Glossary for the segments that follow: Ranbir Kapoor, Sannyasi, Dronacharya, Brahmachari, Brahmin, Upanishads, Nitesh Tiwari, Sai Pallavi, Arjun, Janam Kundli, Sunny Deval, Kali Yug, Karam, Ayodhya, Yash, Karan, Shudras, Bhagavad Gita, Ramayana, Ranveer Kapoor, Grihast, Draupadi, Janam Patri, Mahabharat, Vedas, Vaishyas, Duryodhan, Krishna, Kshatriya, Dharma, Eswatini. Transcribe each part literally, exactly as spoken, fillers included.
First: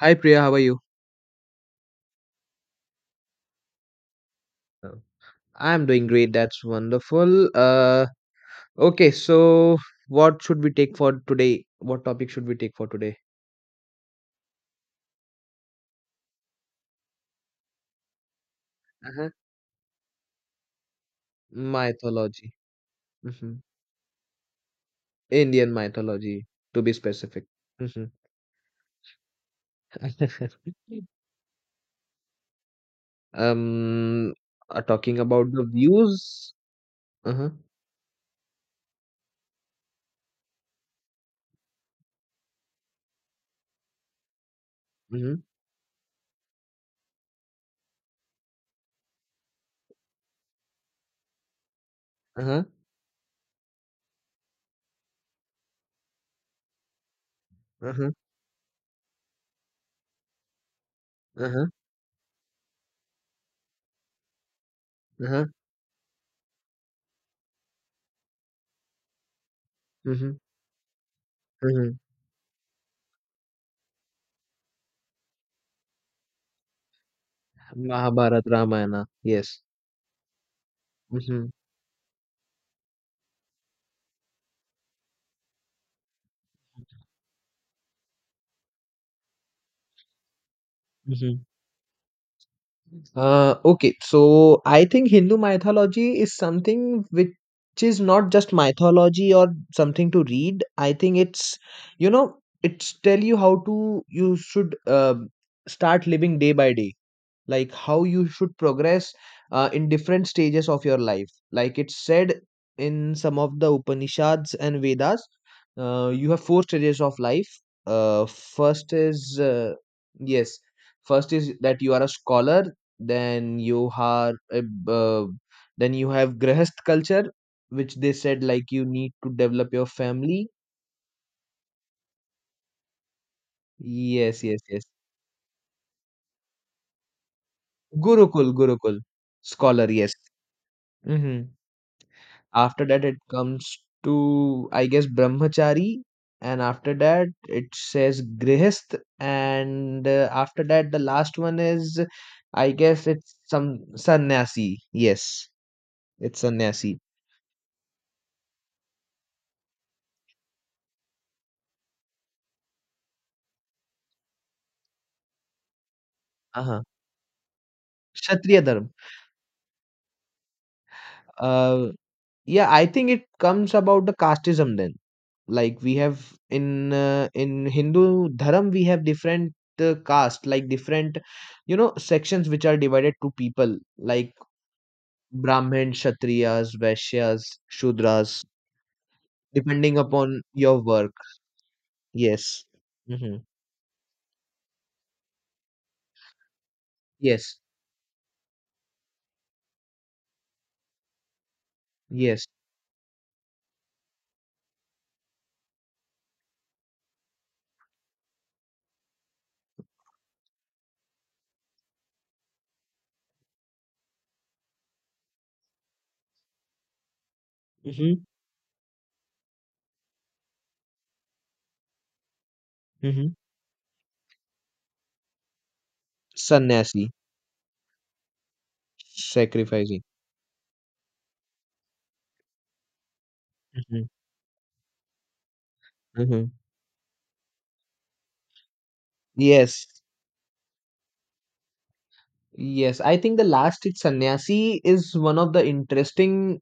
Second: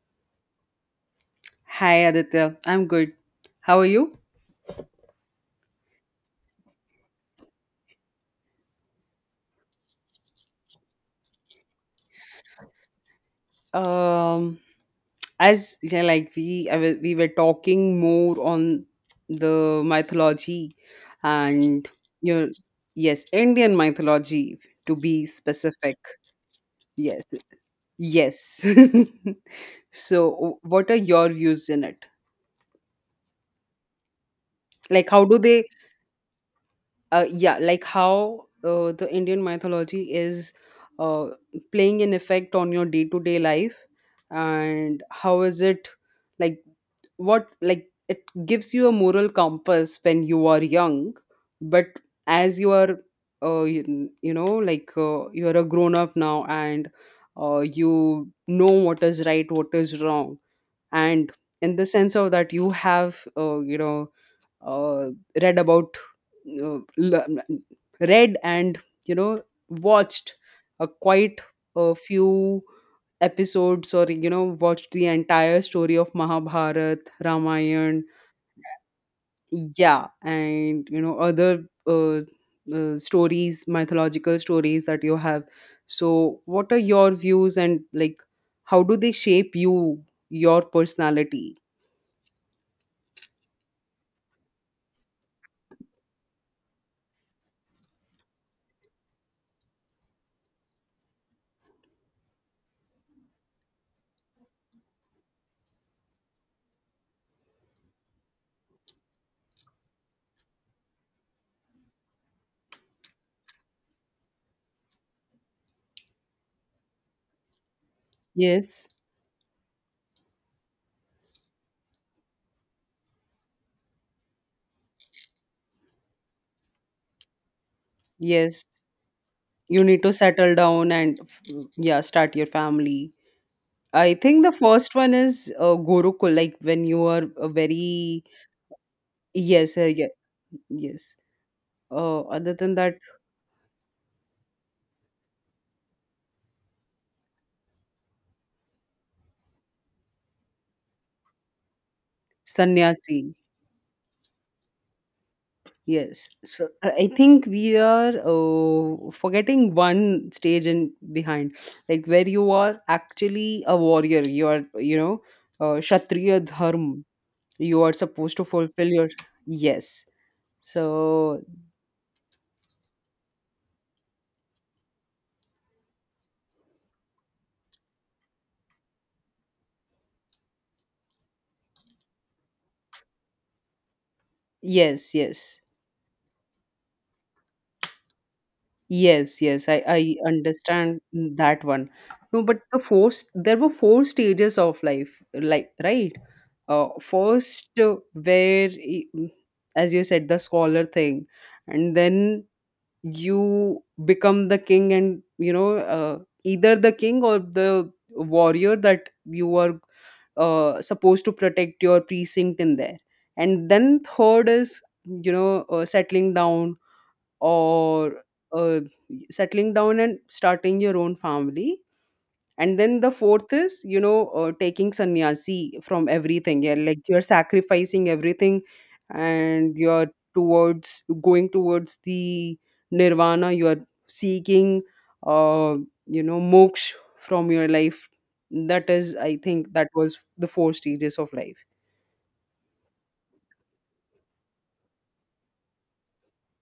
Hi Priya, how are you? Hi Aditya, I'm good. How are you? Oh, I'm doing great. That's wonderful. Uh, okay, so what should we take for today? What topic should we take for today? Um, as yeah, like we I wa- we were talking more on Uh-huh. the mythology and you know, Mythology. yes, Hmm. Indian mythology to be Indian specific. mythology, to be Yes, specific. Hmm. yes. So, what are your views in it? um, uh, Like, Talking how do about they the views. uh, Uh-huh. yeah like how uh, the indian mythology is uh, playing an effect on your day-to-day life and Mm-hmm. how is it like what like it gives you a moral compass when you are young but as Uh-huh. you are uh, you, you know like uh, you're a grown up now and uh, Uh-huh. you know what is right what is wrong and Uh-huh. in the sense of that you have uh, you know uh, Uh-huh. read about uh, l- read and you know Mm-hmm. watched a quite Mm-hmm. a few episodes or you know watched the entire story of Mahabharat, Ramayana, Mahabharata, Ramayana. Yes. yeah, and you know Mm-hmm. other uh, uh, stories, mythological stories that you have. So, what are your views and like how do they shape you, your Mm-hmm. personality? Uh, okay, so I think Hindu mythology is something which is not just mythology or something to read. I think it's, you know, it's tell you how to you should uh, start living day by day, like how you should progress uh, in different stages of your life, like it's said in some of the upanishads and vedas. Uh, you have four stages of life. uh, Yes, First is uh, yes, first is that you are a scholar. Then you are a b- uh, then you have grahast culture, which they said yes, like you need to develop you your need to family. settle down and yeah start your family. I Yes, think the yes, yes. first one is uh, gurukul like when you are a very Gurukul, gurukul. yes uh, Scholar. yeah, Yes. yes Hmm. uh, other than After that that, it comes to, I guess, brahmachari. And after that, it says grihast. And uh, after that, the last one is, I guess, sannyasi it's some sannyasi. Yes, yes. it's so i sannyasi. I think we are uh, forgetting one stage in behind like where you are actually a warrior, you are you know uh, kshatriya Uh-huh. dharma, you are supposed to Kshatriya dharma. fulfill your yes so Uh, yeah, I think it comes about the casteism then. Like we have in uh, in Hindu dharma, we have different uh, caste, like different, you know, sections which are divided to people. Like yes yes. Brahmin, Kshatriyas, Vaishyas, Shudras, Yes, yes, I, depending I upon your understand work. that one. No, but Yes. the four, s- Hmm. there were four stages of life, like, right? Uh, Yes. first, uh, where, y- mm, as you said, the scholar thing, and then Yes. you become the king, and you know, uh, either the king or the warrior that you are uh, supposed to protect your precinct in there. And then third is, you know, uh, settling down or Hmm. uh, settling down and starting your own family, and then the Hmm. fourth is you know uh, taking sannyasi from everything, yeah, like Sannyasi, you're sacrificing everything and sacrificing. you're towards going towards the nirvana, you're Hmm. seeking uh, you know Hmm. moksha from your life. That is I think that Yes. was the four stages of life. Yes. I think the last it's sannyasi is one of the interesting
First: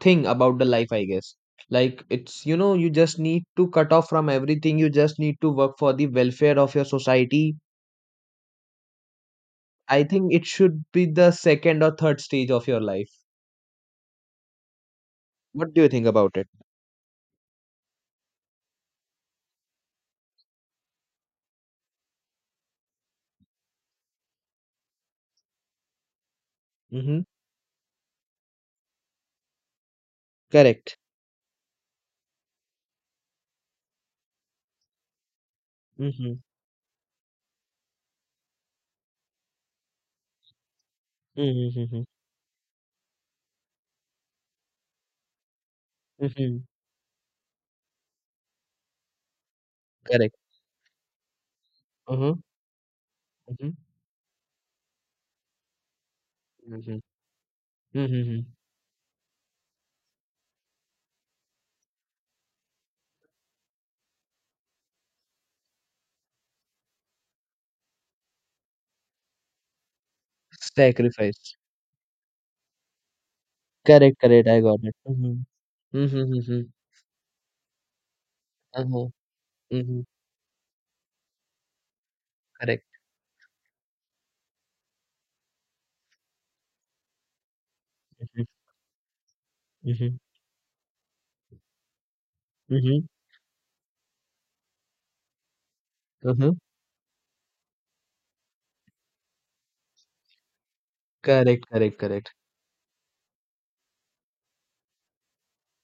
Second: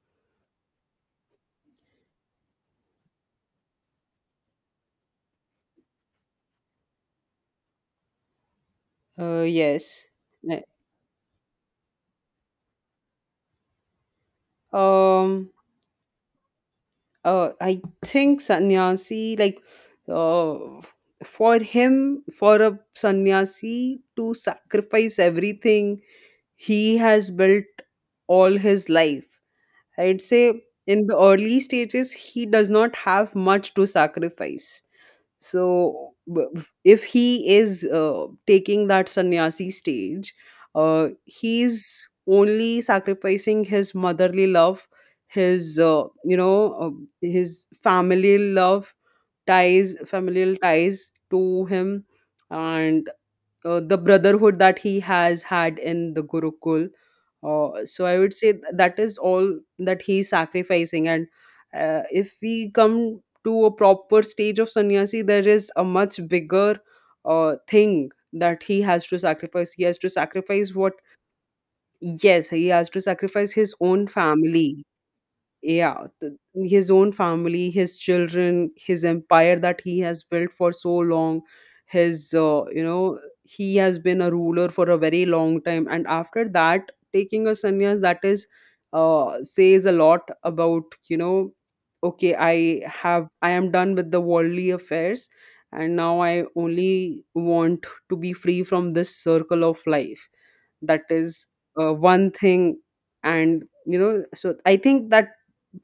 thing about the life, I guess. Like it's you know you just need to cut off from everything. You just need to work for the welfare of your society. uh, I Yes. think it Uh, should be the second or third stage of your life. um What do you think about it? uh, I think sannyasi, like uh, for him, for a sannyasi to sacrifice everything he Mhm. has built all his life, I'd say Correct. in the early stages, he does not have much to sacrifice. So, Mhm. b- b- if he is uh, taking that sannyasi stage, uh, Mhm, mhm, mhm. he's only sacrificing his motherly love, his uh, you Mhm. know uh, his family love ties, Correct. familial ties to him, Uh-huh. and Mhm. uh, the brotherhood that he has had in the Gurukul. Mhm. Uh, so Mhm, I would mhm. say th- that is all that he's sacrificing. And uh, if we come to a proper stage of sannyasi, there is a much bigger uh, thing that he has to sacrifice. He has to sacrifice what? Sacrifice. Yes, he has to sacrifice his own Correct, correct. I got family. it. Mhm. Yeah, Mhm, th- mhm. his own family, his children, his Uh-huh. empire that he Mhm. has built for so long, his, uh, you Correct. know, he has been a ruler for a very long time. And after that, taking a sannyas, that Mhm. is, uh, says a Mhm. lot about, you know, okay, I Mhm. have, I am done with the worldly affairs. And now I Uh-huh. only want to be free from this circle of life. That is Correct, uh, correct, one correct. thing, and you know so I think that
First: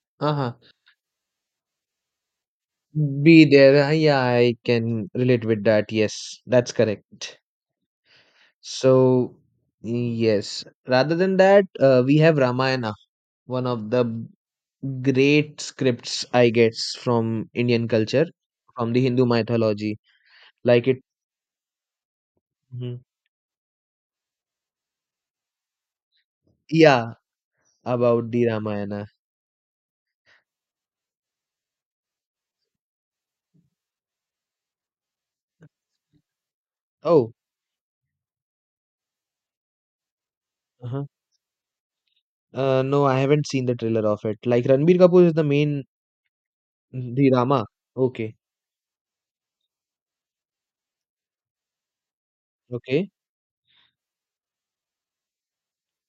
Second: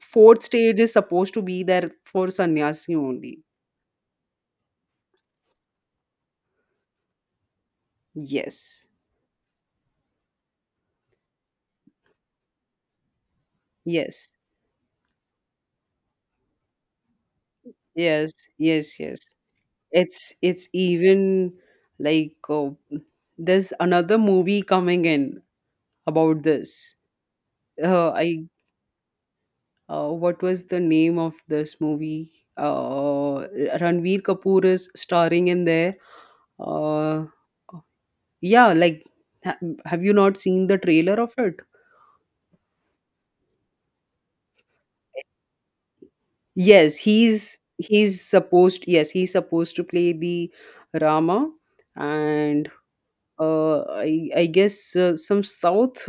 fourth Uh-huh. stage is supposed to be there for sannyasi only. Be there. Uh, Yeah, I can relate with that. Yes, that's correct. Yes, So, yes. Rather than that, uh, we have Ramayana, one of the yes, great scripts, I guess, from Indian culture, yes, from yes, the yes. Hindu mythology. It's it's Like it, even like uh, mhm. there's another movie coming in about this. Yeah, Uh, about I the Ramayana. uh, what was the name of this movie? Uh, Ranveer Kapoor is starring in there. Uh, Oh, yeah, like ha- have you not seen the uh-huh. trailer of it? Uh no, I haven't seen the trailer of it. Like Ranbir Kapoor is the main, Yes, the he's Rama. he's Okay, supposed, yes, he's supposed to play the Rama, and okay. uh, I I guess uh, some South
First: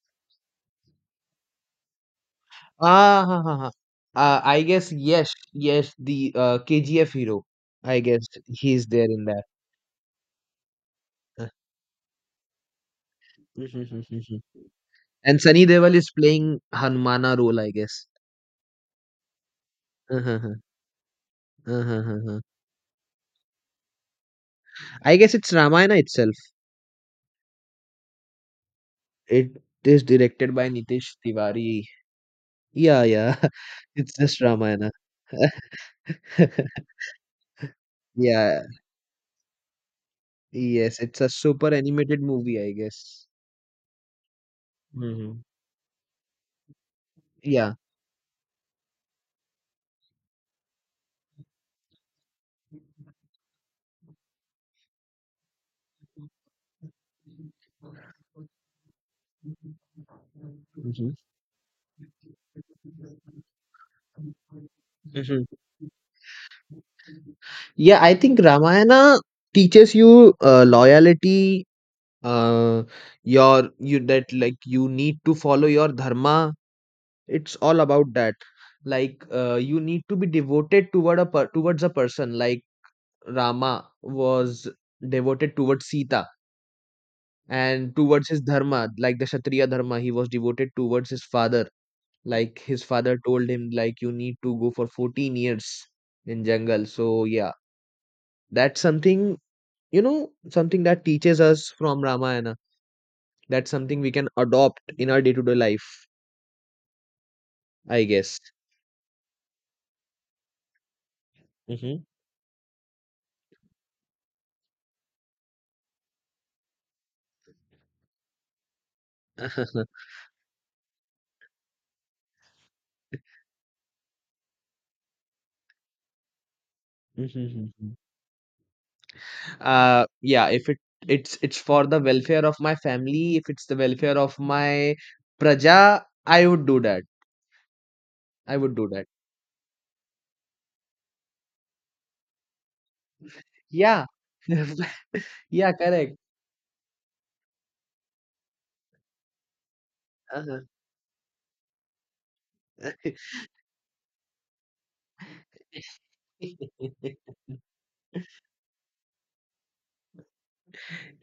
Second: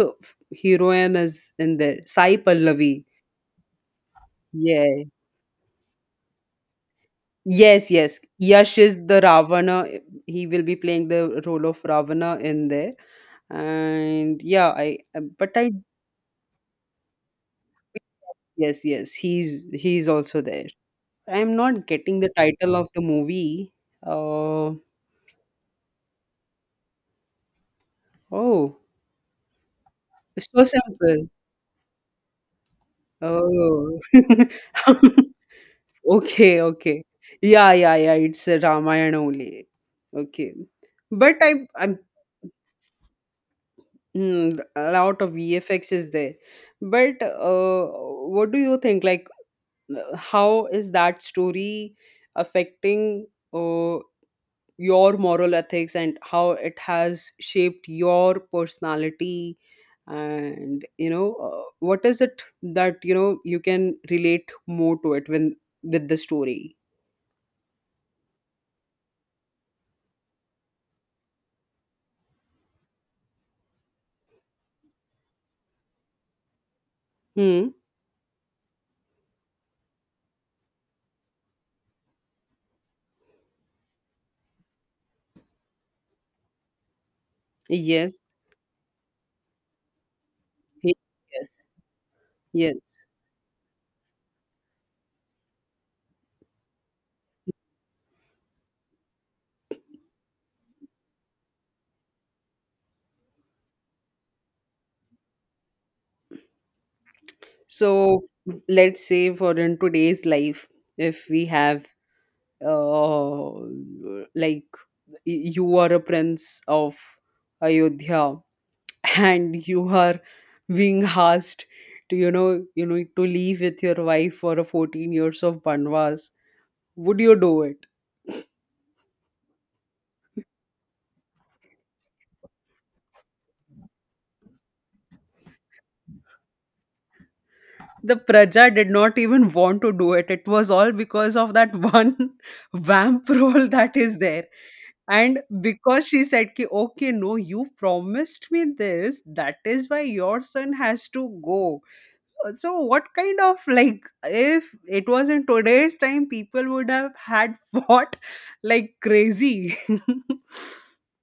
heroine is in there. Sai Pallavi. Ah, ha, ha, ha. Uh, I guess, Yeah. yes, yes, the uh, K G F hero, Yes, I yes. guess. Yash He's is there the in that. Ravana. He will be playing the Uh, role of Ravana in there. mhm, mhm, mhm. And yeah, I And but Sunny I Deval is playing Hanumana role, I guess. yes, yes, he's he's Uh-huh. also Uh-huh, there. I'm not uh-huh. getting the Uh-huh. title of the movie. Uh, I guess it's Ramayana itself. oh, It is it's directed so by Nitesh simple. Tiwari. Yeah, yeah. Oh. It's just Ramayana. Okay, okay. Yeah, yeah, yeah. It's a Yeah. Ramayana only. Okay. Yes, it's a But I, super I'm animated movie, I guess. mm, a lot of Hmm. V F X is there. But Yeah. uh, what do you think? Like, uh, how is that story affecting? Uh, your moral ethics and how it has shaped your personality and Hmm. you know uh, what is it that you know you can relate more to it Hmm. when with the story. Yeah, I think Ramayana teaches you uh, loyalty, uh, your you that like you need to follow your dharma. It's Hmm, all about that. Like uh, you need to be devoted toward a per- towards a person. Like Rama was devoted towards Sita, and yes. towards his dharma, like the kshatriya dharma. He was devoted Ye- towards his yes father. Like his yes. father told him like you need to go for 14 years in jungle, so yeah, that's something, you know, something that teaches us from Ramayana. That's something we can adopt in our day-to-day life, So I guess. f- let's say for in today's life, if we have uh like y- you are a prince of ayodhya and you are being asked to you know you know to leave with your wife for a fourteen years of banwas. Would you do it? Mm-hmm. Uh yeah, if it it's it's for the welfare of my family, if it's the welfare of my praja, I would do that. The I praja would do did that. not even want to do it, it was all because of that one vamp role that Yeah. is there, and Yeah, because correct. she said ki okay no you promised me this that is why your Uh-huh. son has to go. Uh, So what kind of, like, if it was in today's time, people would have had fought like crazy.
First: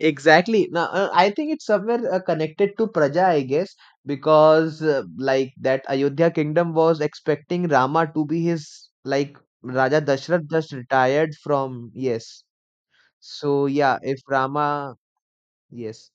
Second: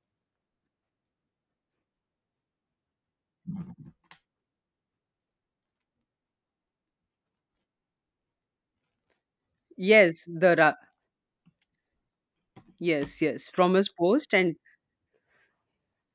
Exactly. Now uh, I think it's somewhere uh, connected to praja, I guess. Because uh, like that Ayodhya kingdom was expecting Rama to be his, like Raja Yes, Dashrath the just ra- retired from, yes, yes, yes, so from his yeah, if post. and Rama, yes.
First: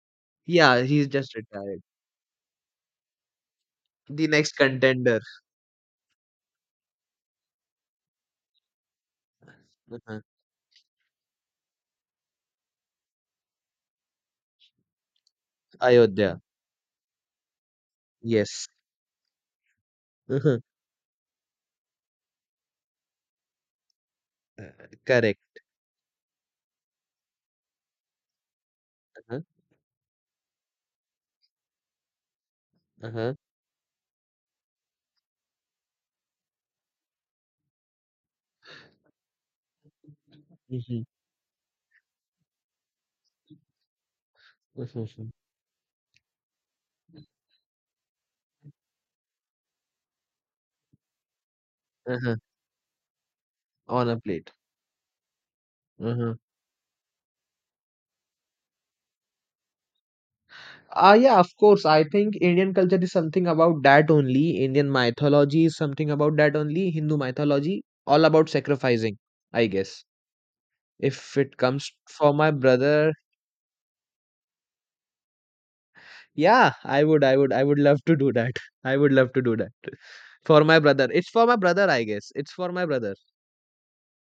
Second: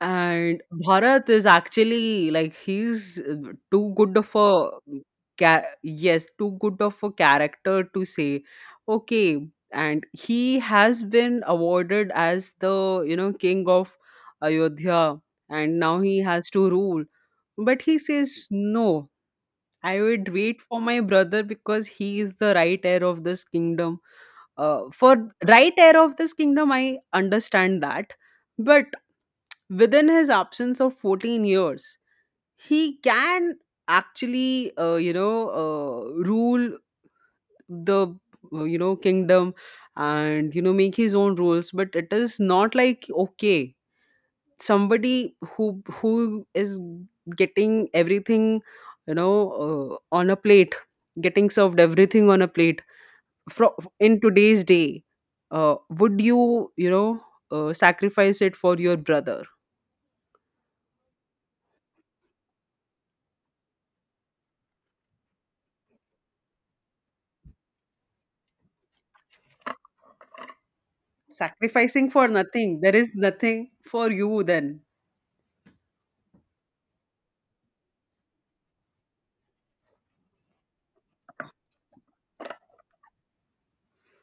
And Yeah, he's Bharat just is retired. actually like he's uh, too good The of next a contender. ca- yes, too good of a character to say okay. And uh he has been awarded as the you know king of Ayodhya, and now he Ayodhya. has to rule. But he says Yes. no. I would Uh-huh. wait for my brother because he is the right heir of this kingdom. Uh, Uh, for Correct. right heir of this kingdom, I understand that, but Uh-huh. within his absence of fourteen years he Uh-huh. can actually uh, you know uh, rule the uh, you know kingdom, and you know make Mhm. his own rules, but it is not like okay Mhm. somebody who who is getting everything you know uh, on a plate, getting served everything Uh-huh. on a plate fro- On a in plate. today's day, uh, would Uh-huh. you you know uh, sacrifice it for your brother? Ah, yeah, of course. I think Indian culture is something about that only. Indian mythology is something about that only. Hindu mythology, all about sacrificing, I guess. If it comes Sacrificing for for my nothing, there brother, is nothing for you then. yeah, I would, I would, I would love to do that. I would love to do that. For my brother. It's for my brother, I guess. It's for my brother.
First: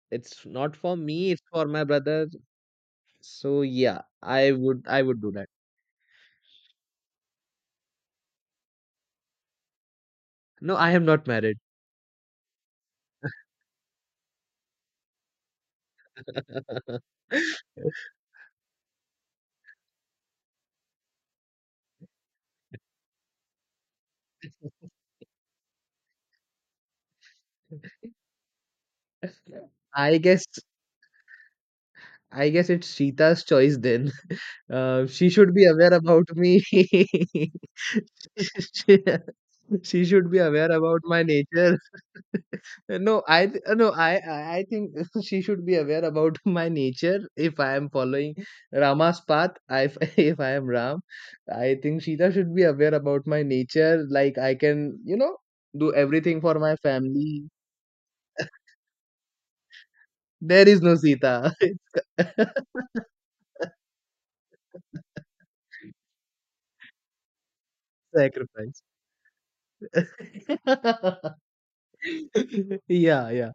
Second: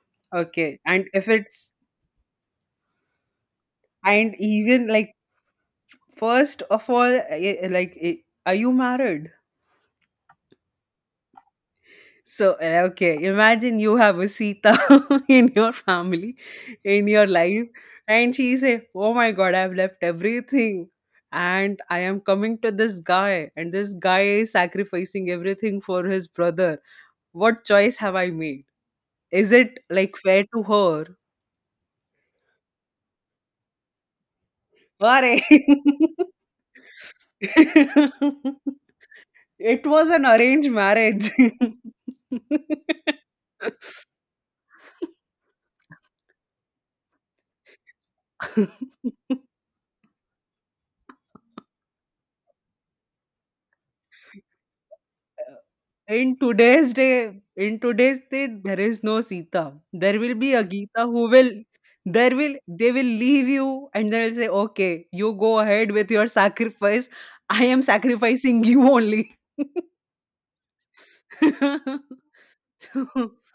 It's not Okay, for and if me, it's for it's, my brother. So yeah, and I would, even I like would do that. first of all eh, eh, like eh, are you married? No, I am not married. So eh, okay, imagine you have a sita in your family, in your life, and she say oh my god I've left everything and I am coming to this guy and this guy is sacrificing everything for his brother, what choice have I made, is it like I fair guess to her? I guess it's Sita's choice then. Uh, she Arey. should be aware about me. She It she was an should be arranged aware about my marriage. nature. No, I th- no, I I I think she should be aware about my nature. If I am following Rama's path, I, if if I am Ram, I think Sita should be aware about my nature. Like I can, you know, do In everything for my today's day, family. in today's day, there is no Sita. There will be a There is no Geeta who will Sita. there will they will leave you and they'll say, "Okay, you go ahead with your sacrifice. I am sacrificing you Sacrifice. only." Yeah, So, yeah,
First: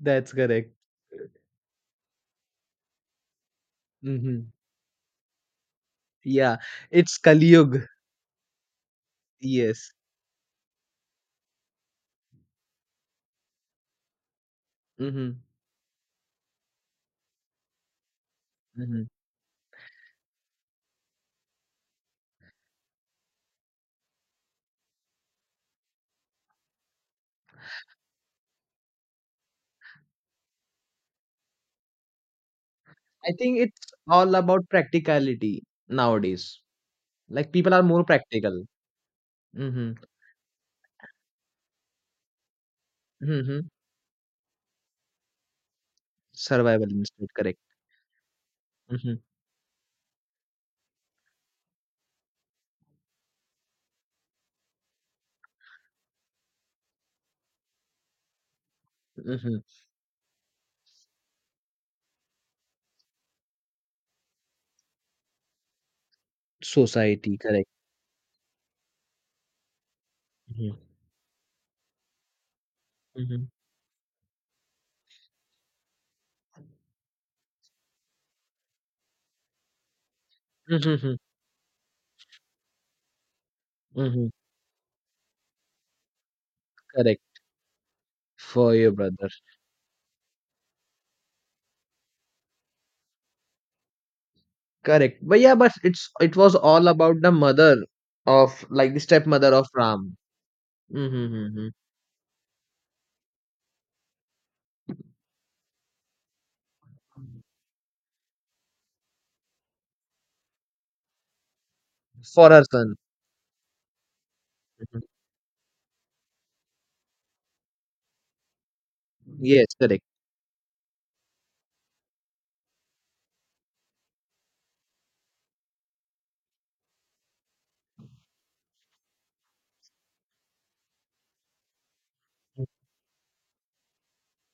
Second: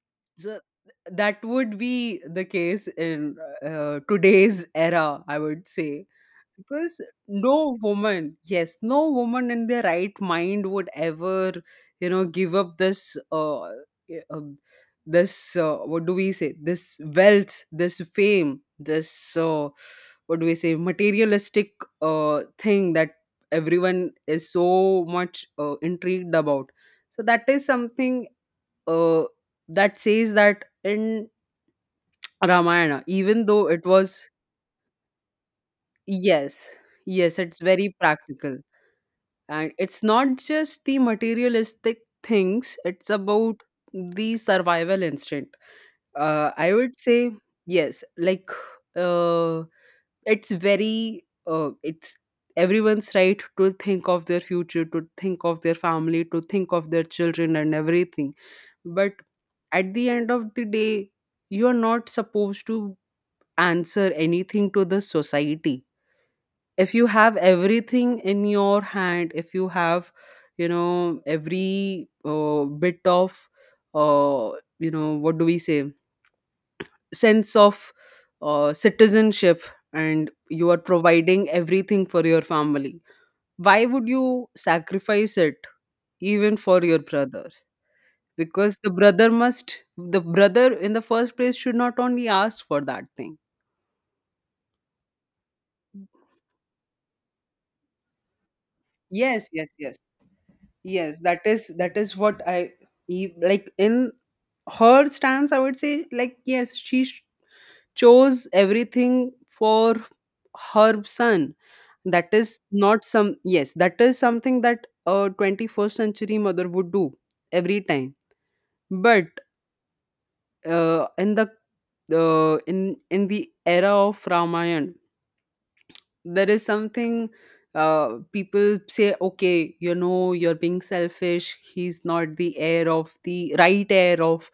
that's so correct. th- that would be the case in uh, uh, Hmm. today's era, I would say. Yeah, Because it's Kali no Yug. woman, yes, no woman in their Yes. right mind would ever, you know, give up this, uh, uh, Hmm. this, uh, what do we say, this wealth, this fame, Hmm. this, uh, what do we say, materialistic uh, thing that everyone is so much uh, intrigued about. So that is something uh, that says that in Ramayana, I even think though it it's was, all about practicality nowadays. yes, yes, Like it's people are very more practical. practical. And Hmm. it's not just the materialistic things, it's about Hmm. the survival instinct. Uh, I Survival would say, instinct, correct. yes, like, Hmm. uh, it's very, uh, it's everyone's right to think of their future, to think of their family, to think of their children and everything, but Hmm. at the end of the day you are not supposed to answer anything to the society if you have Society, correct. everything in your hand, if you have you Hmm. know every uh, bit of Hmm. uh, you know what do we say sense of uh, citizenship, and you are Hmm. providing everything for your family, why would Hmm. you sacrifice it even for your Correct. brother, For because the your brother brother, must the brother in the first place should not only ask for that thing. correct. But yeah, but it's, it was all about the mother, of like the Yes, stepmother of yes, yes, Ram. Hmm. yes, that is Hmm. that is what I e- like in her stance I would say, like yes she sh- chose everything for her son, that For is her son. not some yes that is something that Mm-hmm. a twenty-first century mother would do every time. But Yes, correct. uh, in the uh, in in the era of ramayana there is something uh, people say okay you know you're being selfish, he's not the Mm. heir of the right heir of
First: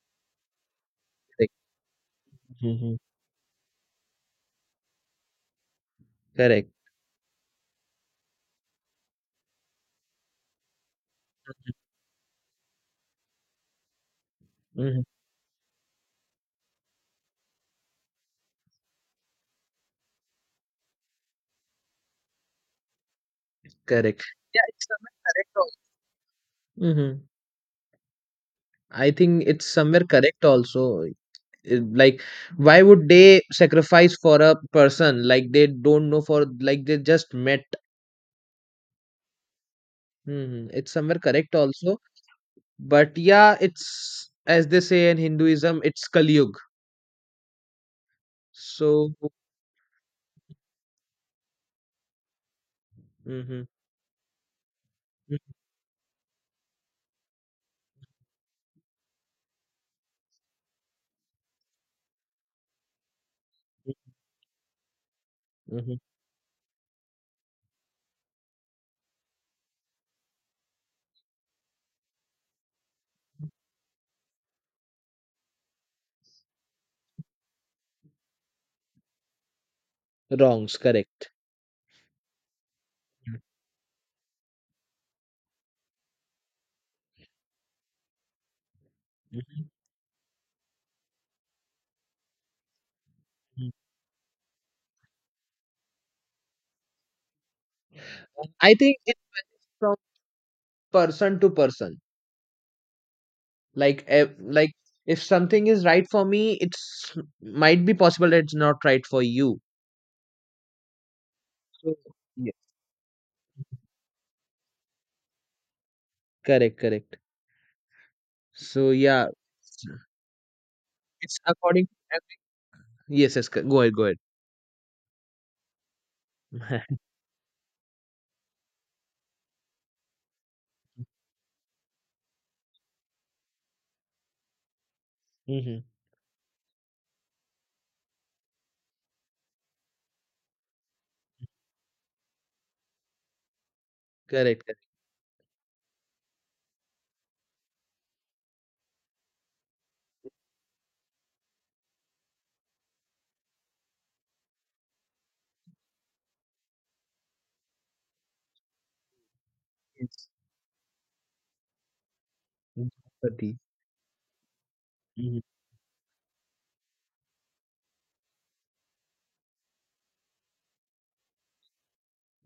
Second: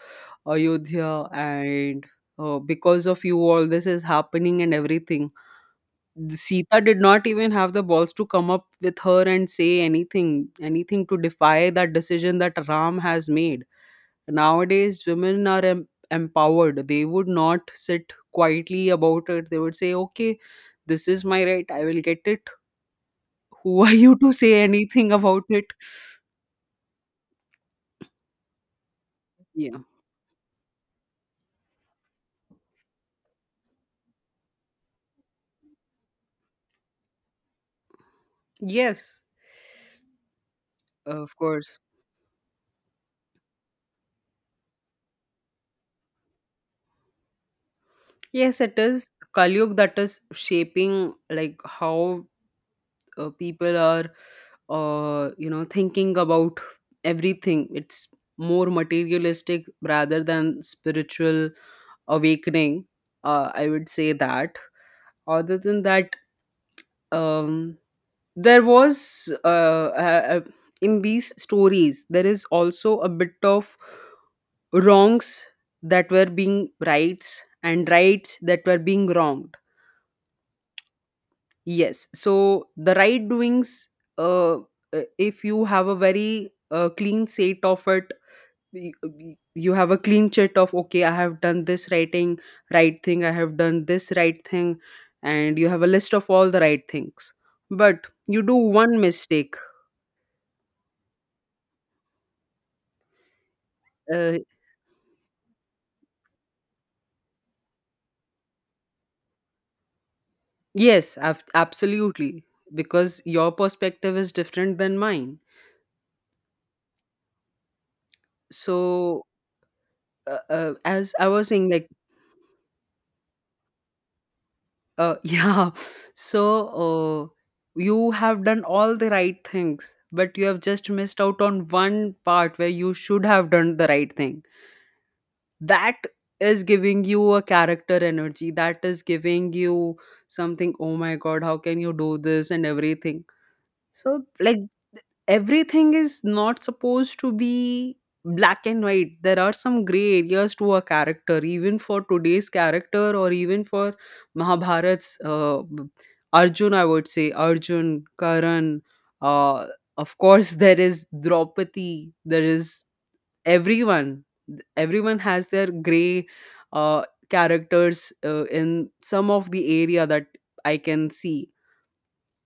ayodhya, Correct. and uh, Mm-hmm. because of you all this is happening and everything. The Correct. sita did not even have the balls to come up with her and say anything anything to defy that decision that ram has made. Mm-hmm. Nowadays women are em- empowered, they would not sit quietly about it, they would say okay this is my right I will get it, who are you Correct. to Yeah, say it's anything somewhere about correct it? also. Mm-hmm. I think it's Yeah. somewhere correct also. Uh, Like, why would they sacrifice for a person like they don't know, for like they just met? Yes, Mm-hmm. It's somewhere of correct course. also. But yeah, it's, as they say in Hinduism, it's Kali Yug. Yes, it is So, Kali Yug that is shaping like how uh, mm-hmm. people are, uh, you Mm-hmm. know, thinking about everything. It's more materialistic rather than spiritual awakening. Uh, I would say that. Other than Mm-hmm. that, um, there was uh, uh, uh, in these stories there is also a bit of wrongs that were being rights and rights that were being wronged. Wrongs, correct. Yes, so the right doings, uh, uh, if you have a very uh, clean slate of it, y- y- Mm-hmm. you have a clean sheet of, okay, I have done this writing right thing, I have done this right thing, and you have a list of all the right things, but you do I think one it's mistake. from person to person. Like eh, uh, like, if something is right for me, it's might be possible that it's not right for you. yes, ab- So absolutely, yes, because your perspective is different than mine. correct, correct. So So, yeah, it's uh, uh, as I it's was saying, according like, to every-, yes, yes, co- go ahead, go ahead. uh, yeah, so uh, you have done all the right things, but you have just missed out on one part where you should have done the right thing. Mm-hmm. That is giving you a character energy. That is giving you something, oh my God, how can you do this and everything. So, like, Correct, correct. everything is not supposed to be black and white. There are some gray areas to a character, even for today's character or even for mahabharat's uh, arjun, I would say, arjun, karan. uh, of Yes. course, there is draupadi, there is Empathy. everyone. Everyone Hmm. has their gray uh, characters uh, in some of the area that I can see.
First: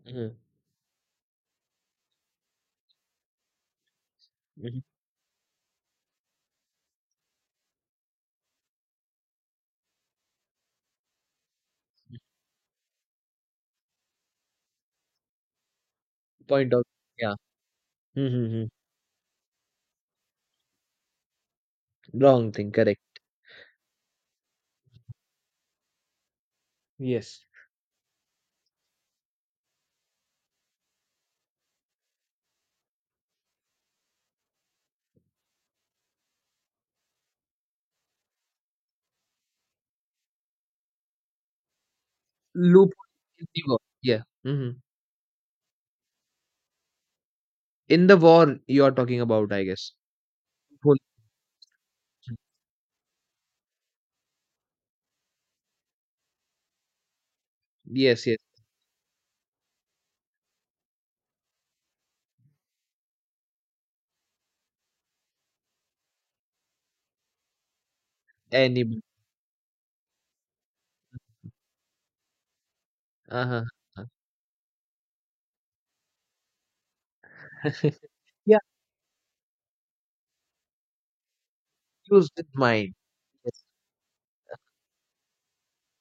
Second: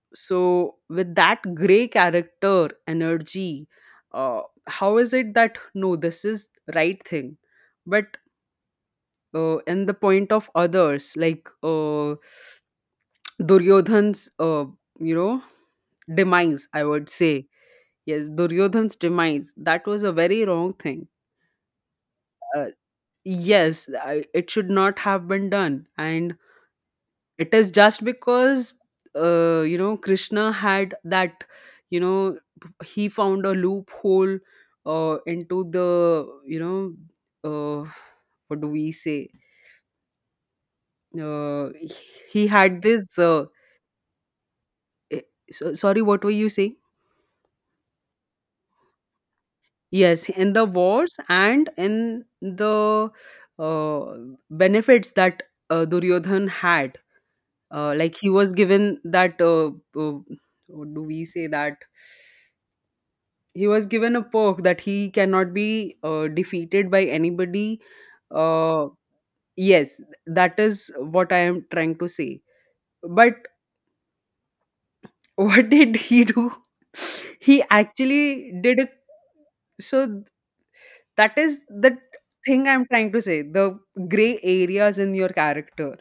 Hmm. So, with that gray character energy, uh, Hmm. how is it that, no, this is right thing, but uh, in the point of others, like, uh, Duryodhan's, uh, you know, demise, Point I out, would yeah, say. Yes, mm-hmm. Duryodhan's demise. That was a very wrong thing. Wrong Uh, thing, correct. yes, I, it should not have been done. And Yes. it is just because uh, you know Krishna had that, you know, he found a loophole uh, into the, you know, uh, what do we say, uh, he had Loophole this uh, in the war, yeah, mm-hmm. eh, so, sorry, what were you saying? In the war you are talking about, I guess. Yes, in the Loophole. wars and in the uh, benefits that uh, duryodhan had, uh, like, Yes, he yes. was given that uh, uh, what do we say, that he was given a perk that he cannot be uh, defeated by anybody. Uh, Enemy. yes, that is what I am trying to say. But Uh-huh. what did he do? He Uh-huh. actually did a, so that is the Confused with thing I'm mine. trying to say. Yes. The gray areas in your character.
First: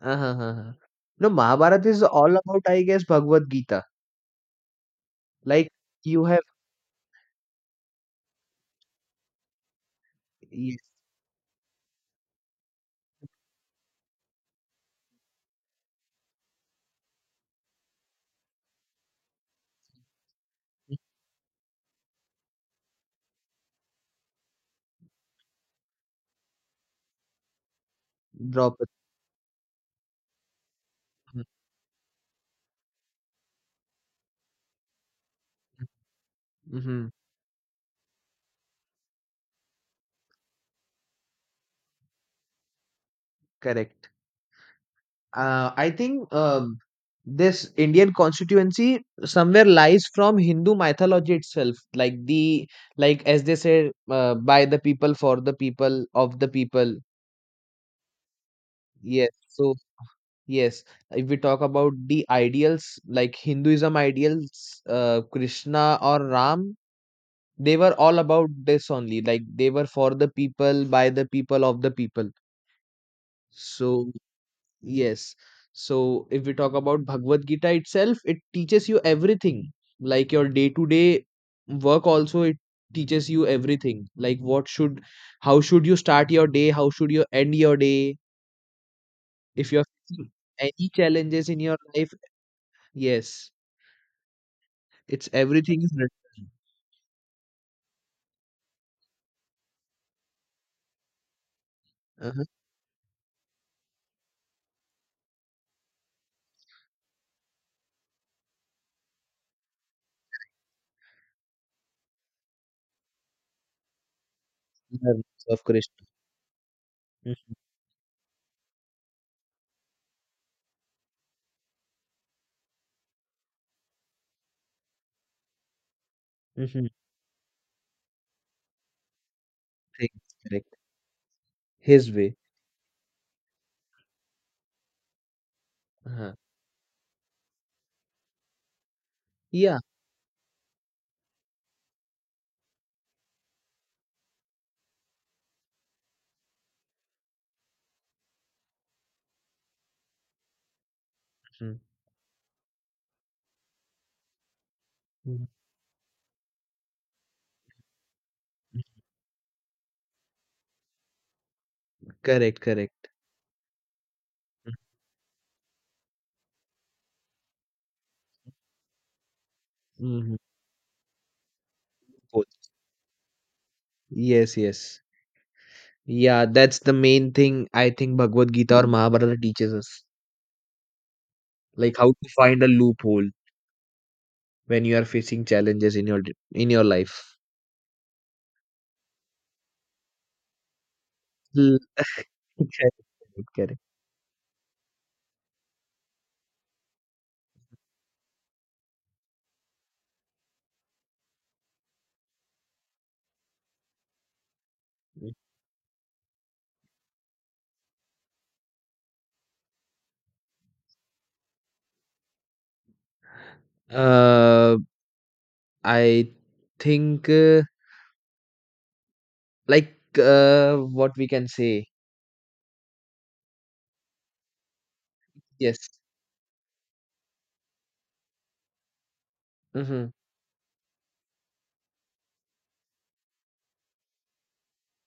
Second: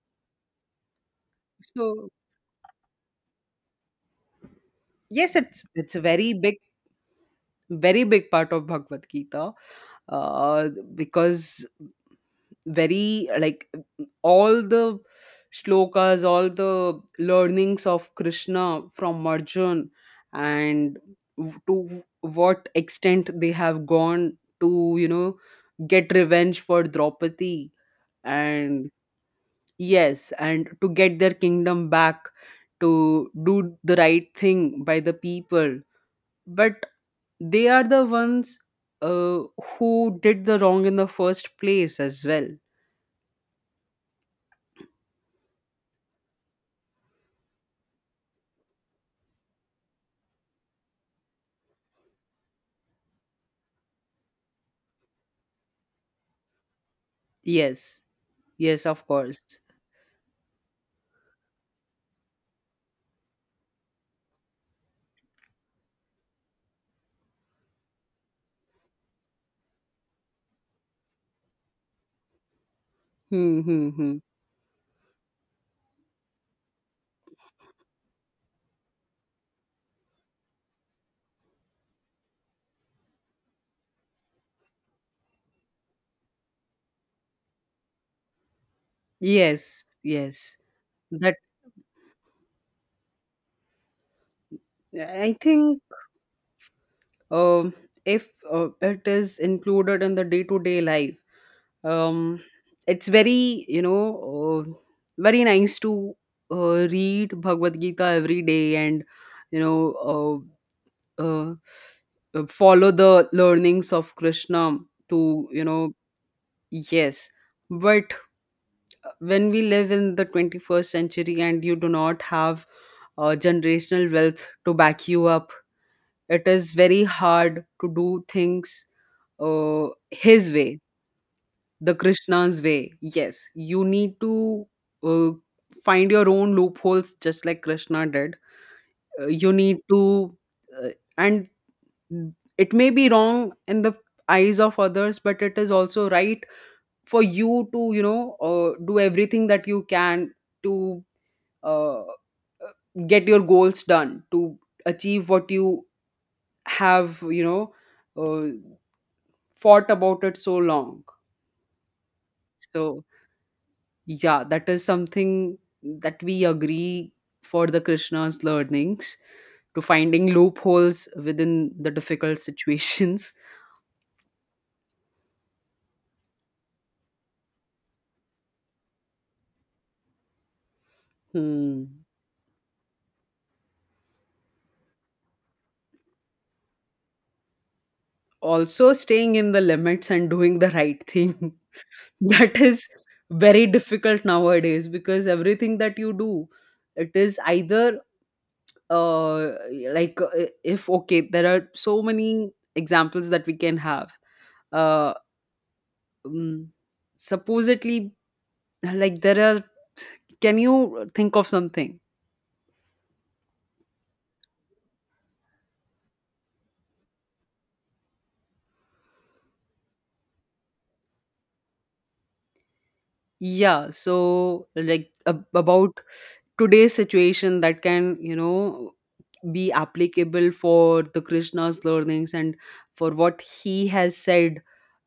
Uh-huh, uh-huh. No, Mahabharata is So all about, I guess, Bhagavad Gita. yes, it's Like it's a you very have, big, very big part of Bhagavad Gita, uh, yes, because, very like, all the shlokas, all the learnings of Krishna from Marjun, and to what extent they have gone to, you know, get revenge for Draupadi, and Draupadi. yes, and to get their Mm-hmm. kingdom back, to do the right thing by the people. But Mm-hmm. they are the ones uh, who did the wrong in the first place as well. Correct. Uh, I think um, this Indian constituency somewhere lies from Hindu mythology itself. Like the, like as they say, uh, by the people, for the people, of the people. Yes. Yes, of Yes. course. So yes, if we talk about the ideals, like Hinduism ideals, uh, Krishna or Ram, they were all about this only. Like they were for the people, by the people, of the people. Hmm, hmm, So hmm. yes. So if we talk about Bhagavad Gita itself, it teaches you everything, like your day to day work also. It teaches you everything, like what should, how should you start your day, how should you end your day, if Yes, you're facing yes. any That challenges in your life. Yes, it's, I think, everything is written. um, if uh, it is included in the day-to-day life, um, Uh-huh. it's very, you know, uh, very nice to uh, read Bhagavad Gita every day and, you know, uh, uh, uh, follow the learnings of Krishna Learnings to, of you know, Krishna. yes. Mhm. But when we live in the twenty-first century and you do not have uh, generational wealth to back you up, it is Mhm. very hard to do things uh, Things, his correct. way, the His way. krishna's way. Yes, you need to uh, find your Uh-huh. own loopholes just like krishna did. Uh, you need Yeah. to uh, and it may be wrong in the eyes of others, but it is also right for you to, you know, uh, do everything that you can to Mhm. uh, uh, get your goals done, to achieve Mhm. what you have, you know, uh, fought about it so long. Correct, So correct. yeah, that is something that we agree, for the krishna's learnings, to finding Mhm. loopholes within the difficult Both. situations. Yes, yes. Yeah, that's the main thing I think Bhagavad Gita or Mahabharata teaches us. Hmm. Like how to find a loophole when you are facing challenges in your d- in your life. Also staying in the limits and doing the right thing, Mm, that is correct, very correct. difficult nowadays, because everything that you do, it is either uh like uh, if, okay, there are so many examples that we can have. uh mm, supposedly, like, there are, can you think of something? Uh, I think uh, like uh, what we can say. Yeah, so like, ab- Yes. about today's situation that can, you know, be Mm-hmm. applicable for the krishna's learnings and for what he has said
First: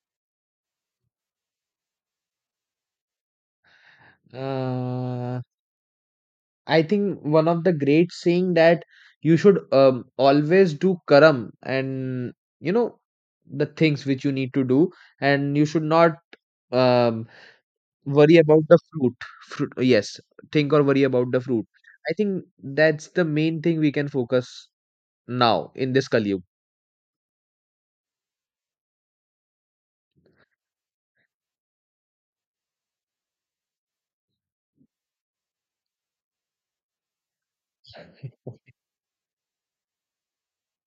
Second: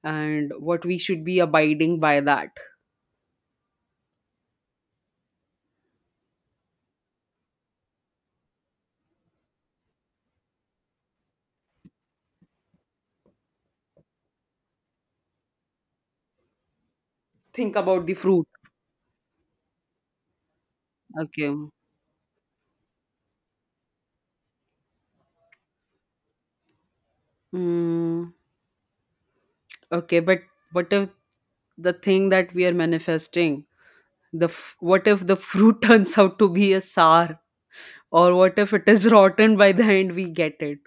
and what we should be abiding by that. I think one of the great saying that you should um, always do karam, and you know, the things which you need to do, and you should not um, Think about the worry fruit. about the fruit. Fruit, yes, think or worry about the Okay. fruit. I think that's the main thing we can focus now in this Kali. mm, okay, but what if the thing that we are manifesting, the f- what if the fruit turns out to be a sour, or what if it is rotten by the end we get it?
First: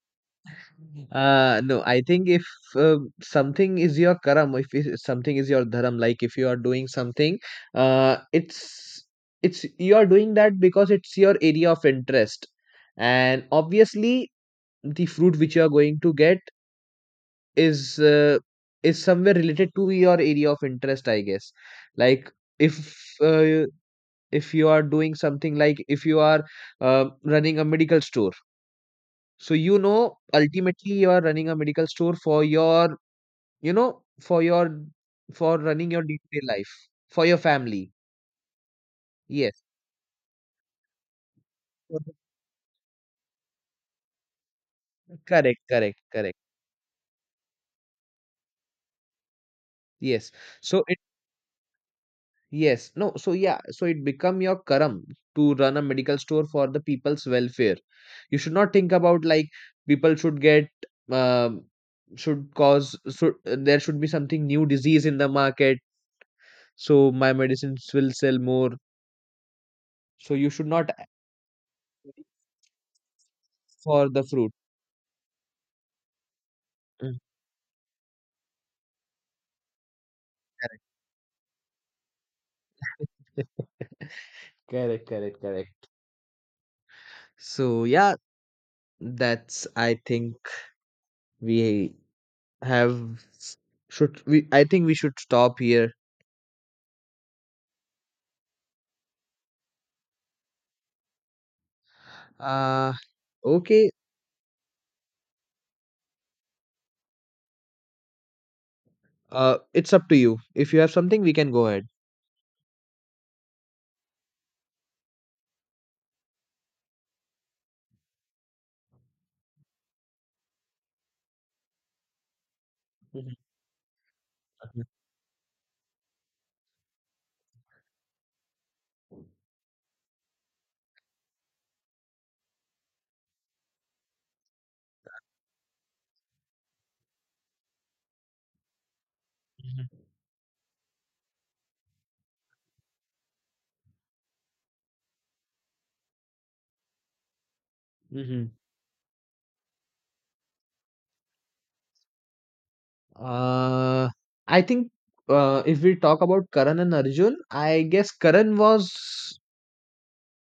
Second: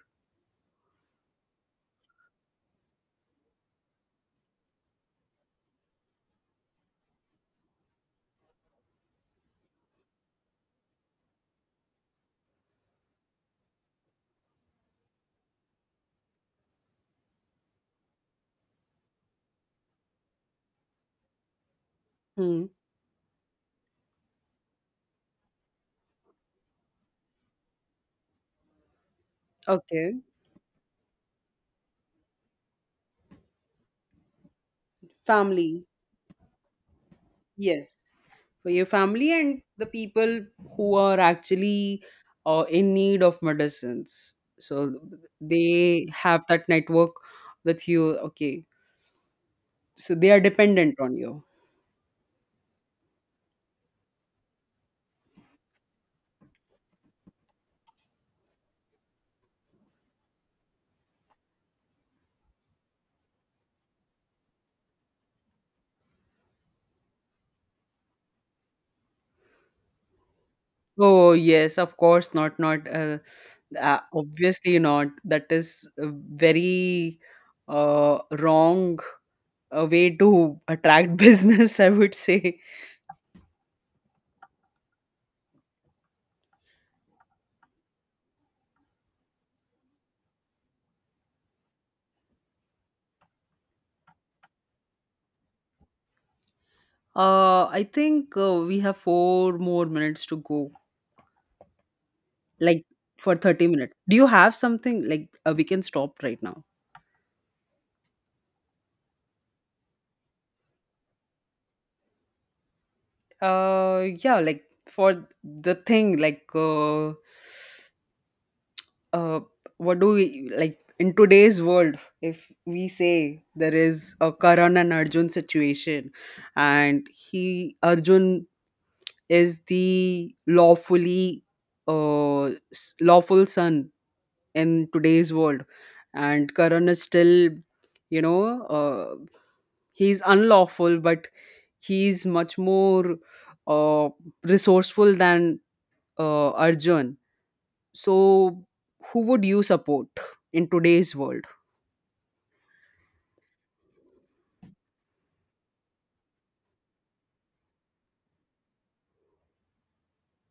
Uh, no, I think if uh, something is your karam, if it- something is your dharam, like if you are doing something, uh, it's it's you are doing that because it's your area of interest, and obviously the fruit which you are going to get is uh, is somewhere related to your area of interest, I guess. Like Hmm. if uh, if you are doing something, like if you are uh, running a medical store. So you Okay. know, ultimately you are running a medical store for your, you know, for your, for Family. running your day-to-day life, for your family. Yes, for your family and Yes. the people who are actually Mhm. uh, in need of medicines. So Correct, correct, they correct. have that network with you. Okay. So they Yes. are So dependent it, on you. yes. No, so yeah, so it become your karam to run a medical store for the people's welfare. You should not think about like people should get, um should cause, should there should be something new disease in the market, so my medicines will sell more. So you should not ask Oh, yes, of course not. Not uh, uh, for the fruit. obviously not. That is a Mm, very uh, wrong uh, way to correct. attract business, I would say. Correct, correct, correct. So yeah, that's, I think we have, should we, I think we should stop here. Uh, I think uh, we have four more minutes to go. Like, Uh for thirty okay. minutes do you have something, like, uh, we can stop right now? Uh it's up to you. If you have something, we can go ahead. uh yeah, like, for the thing, like, uh uh what do we like in today's world if we Mhm, say there is a karan and arjun situation, and he, arjun, is the lawfully uh s- lawful son in today's world, and karan is still, you know, uh, mhm, he's unlawful, but he's much more uh, resourceful than uh, arjun. So mhm. who would you support in today's world? Uh I think uh if we talk about Karan and Arjun, I guess Karan was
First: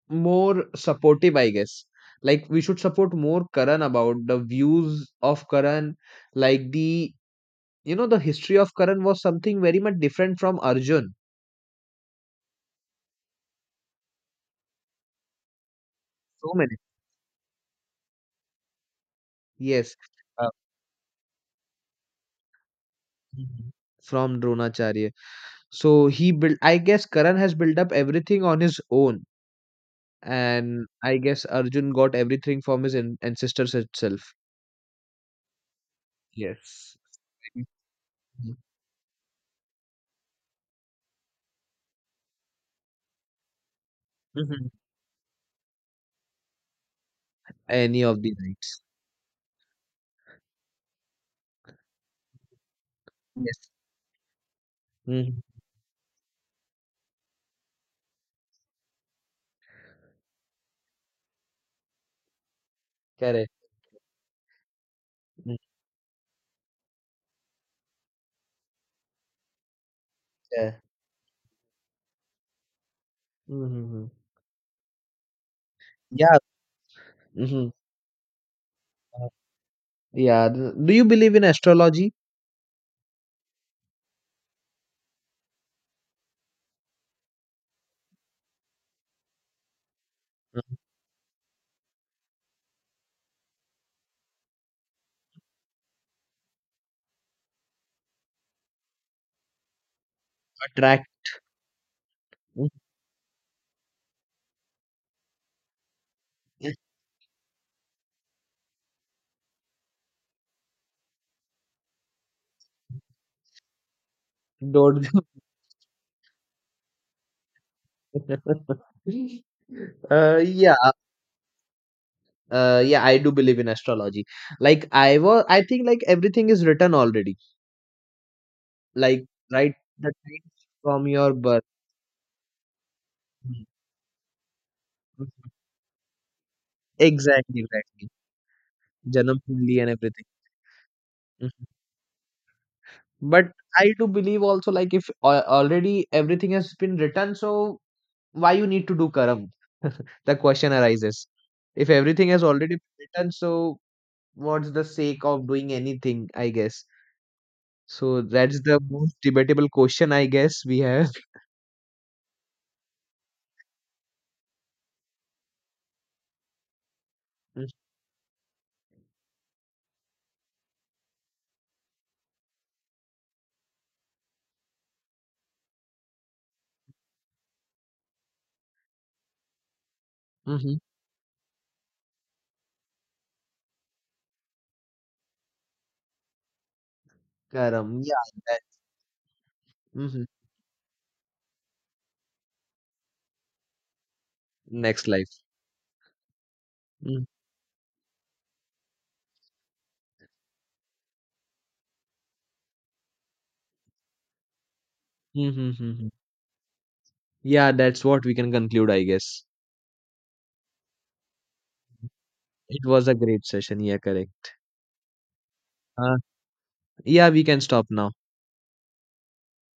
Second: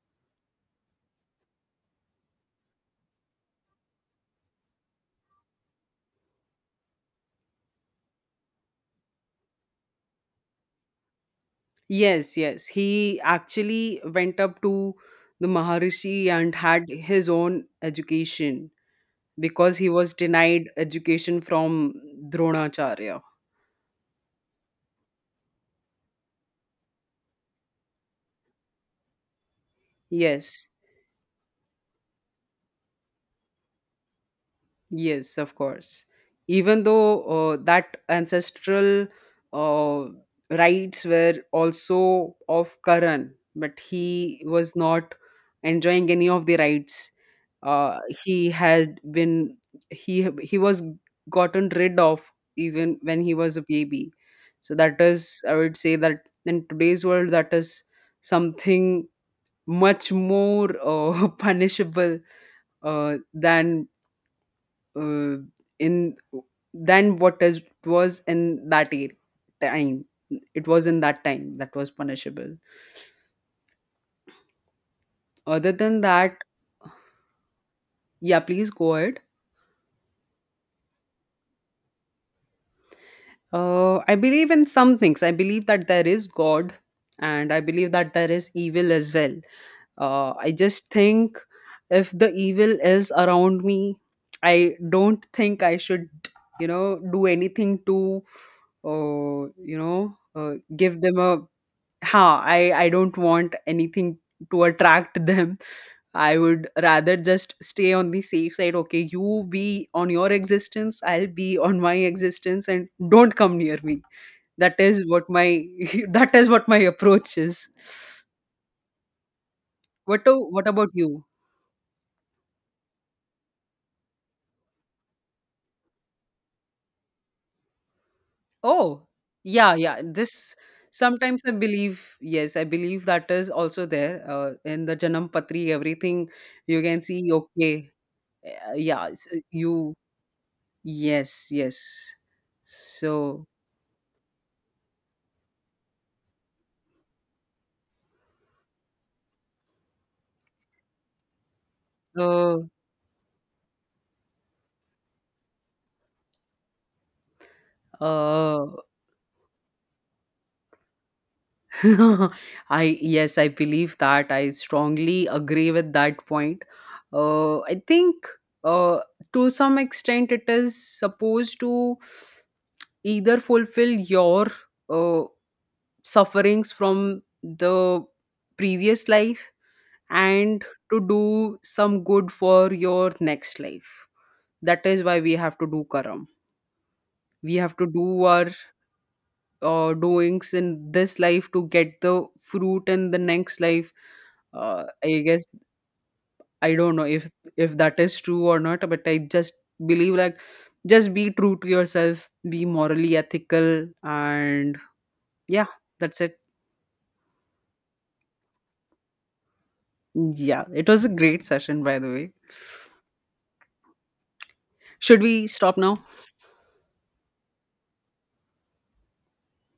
more supportive, I guess. Like we should support more Karan about the views of Karan, like the, you know, the history of Karan was something very much different from Arjun. Yes, yes, he actually went up to the maharishi So and many. had his own education because he Yes. was Uh, denied education from dronacharya. mhm. From Dronacharya. So he built, I guess Karan has built up everything on his own. Yes. And I guess Arjun got everything from his an- ancestors itself. Yes, of course. Even Yes. though uh, Mhm. that ancestral uh, rights were also of Karan, but he Mhm. was not enjoying any of the rights. Uh, Any of the he knights. had been, he he was gotten rid of even when he was a Yes. baby. So that is, Hmm. I would say, that in today's world, that is something much more uh, punishable uh, Correct. than uh, Mm, in, than what is was in that year, time. It yeah. was in that time that was punishable. Hmm. Other than Yeah. that, Hmm. yeah, please go ahead. Yeah. th- Do you believe in astrology? Uh, I believe in some things. I believe that there is God, and I believe that there is evil as well. Uh, I Mhm. just think, if the evil is around me, I don't think I should, you know, do anything to, uh, you know, uh, give Attract. them a, ha, Mhm. I I don't want anything to attract them. I would rather just stay on the safe side. Okay, you be on your existence, I'll be on my existence, and don't come near me. That is Don't. what my that is what my approach is. What to, Uh, what yeah. about you? Uh yeah, I do believe in astrology. Like I was, I think like everything is written already, Oh, like yeah, right, yeah. the time This, from your sometimes I birth. believe, yes, I believe that is Mhm. also there uh, in the Janam Mhm. Patri. Everything you can see. Exactly, Okay, exactly. uh, yeah, s- Janam kundli and you, everything. yes, Mhm. yes. So, But I do believe also like if al- already everything has been written, so why you need to do karam? The question arises, if everything has uh, already been written, so what's the sake of doing anything, I guess? So that's uh, the most debatable question, I guess, we have. I, yes, I believe that. I strongly agree with that point. Uh, I think uh, to some extent it is supposed to either fulfill your uh, sufferings from the previous life and Mhm. to do some good for your next life. That is why we have to do karam. We have to Karam, yeah, do our that, uh, mhm, doings in this life to get the fruit in the next life, uh, next I life. guess. I don't know Mm, if if that is true or not, but I just believe, like, just be true to yourself, be morally ethical, and mm, mm, yeah, mm, mm. that's it. Yeah, that's what we can conclude, I guess. Yeah, it was a great session, by the way. It was a great session. Yeah, correct. Should we stop now? Uh, yeah, we can stop now.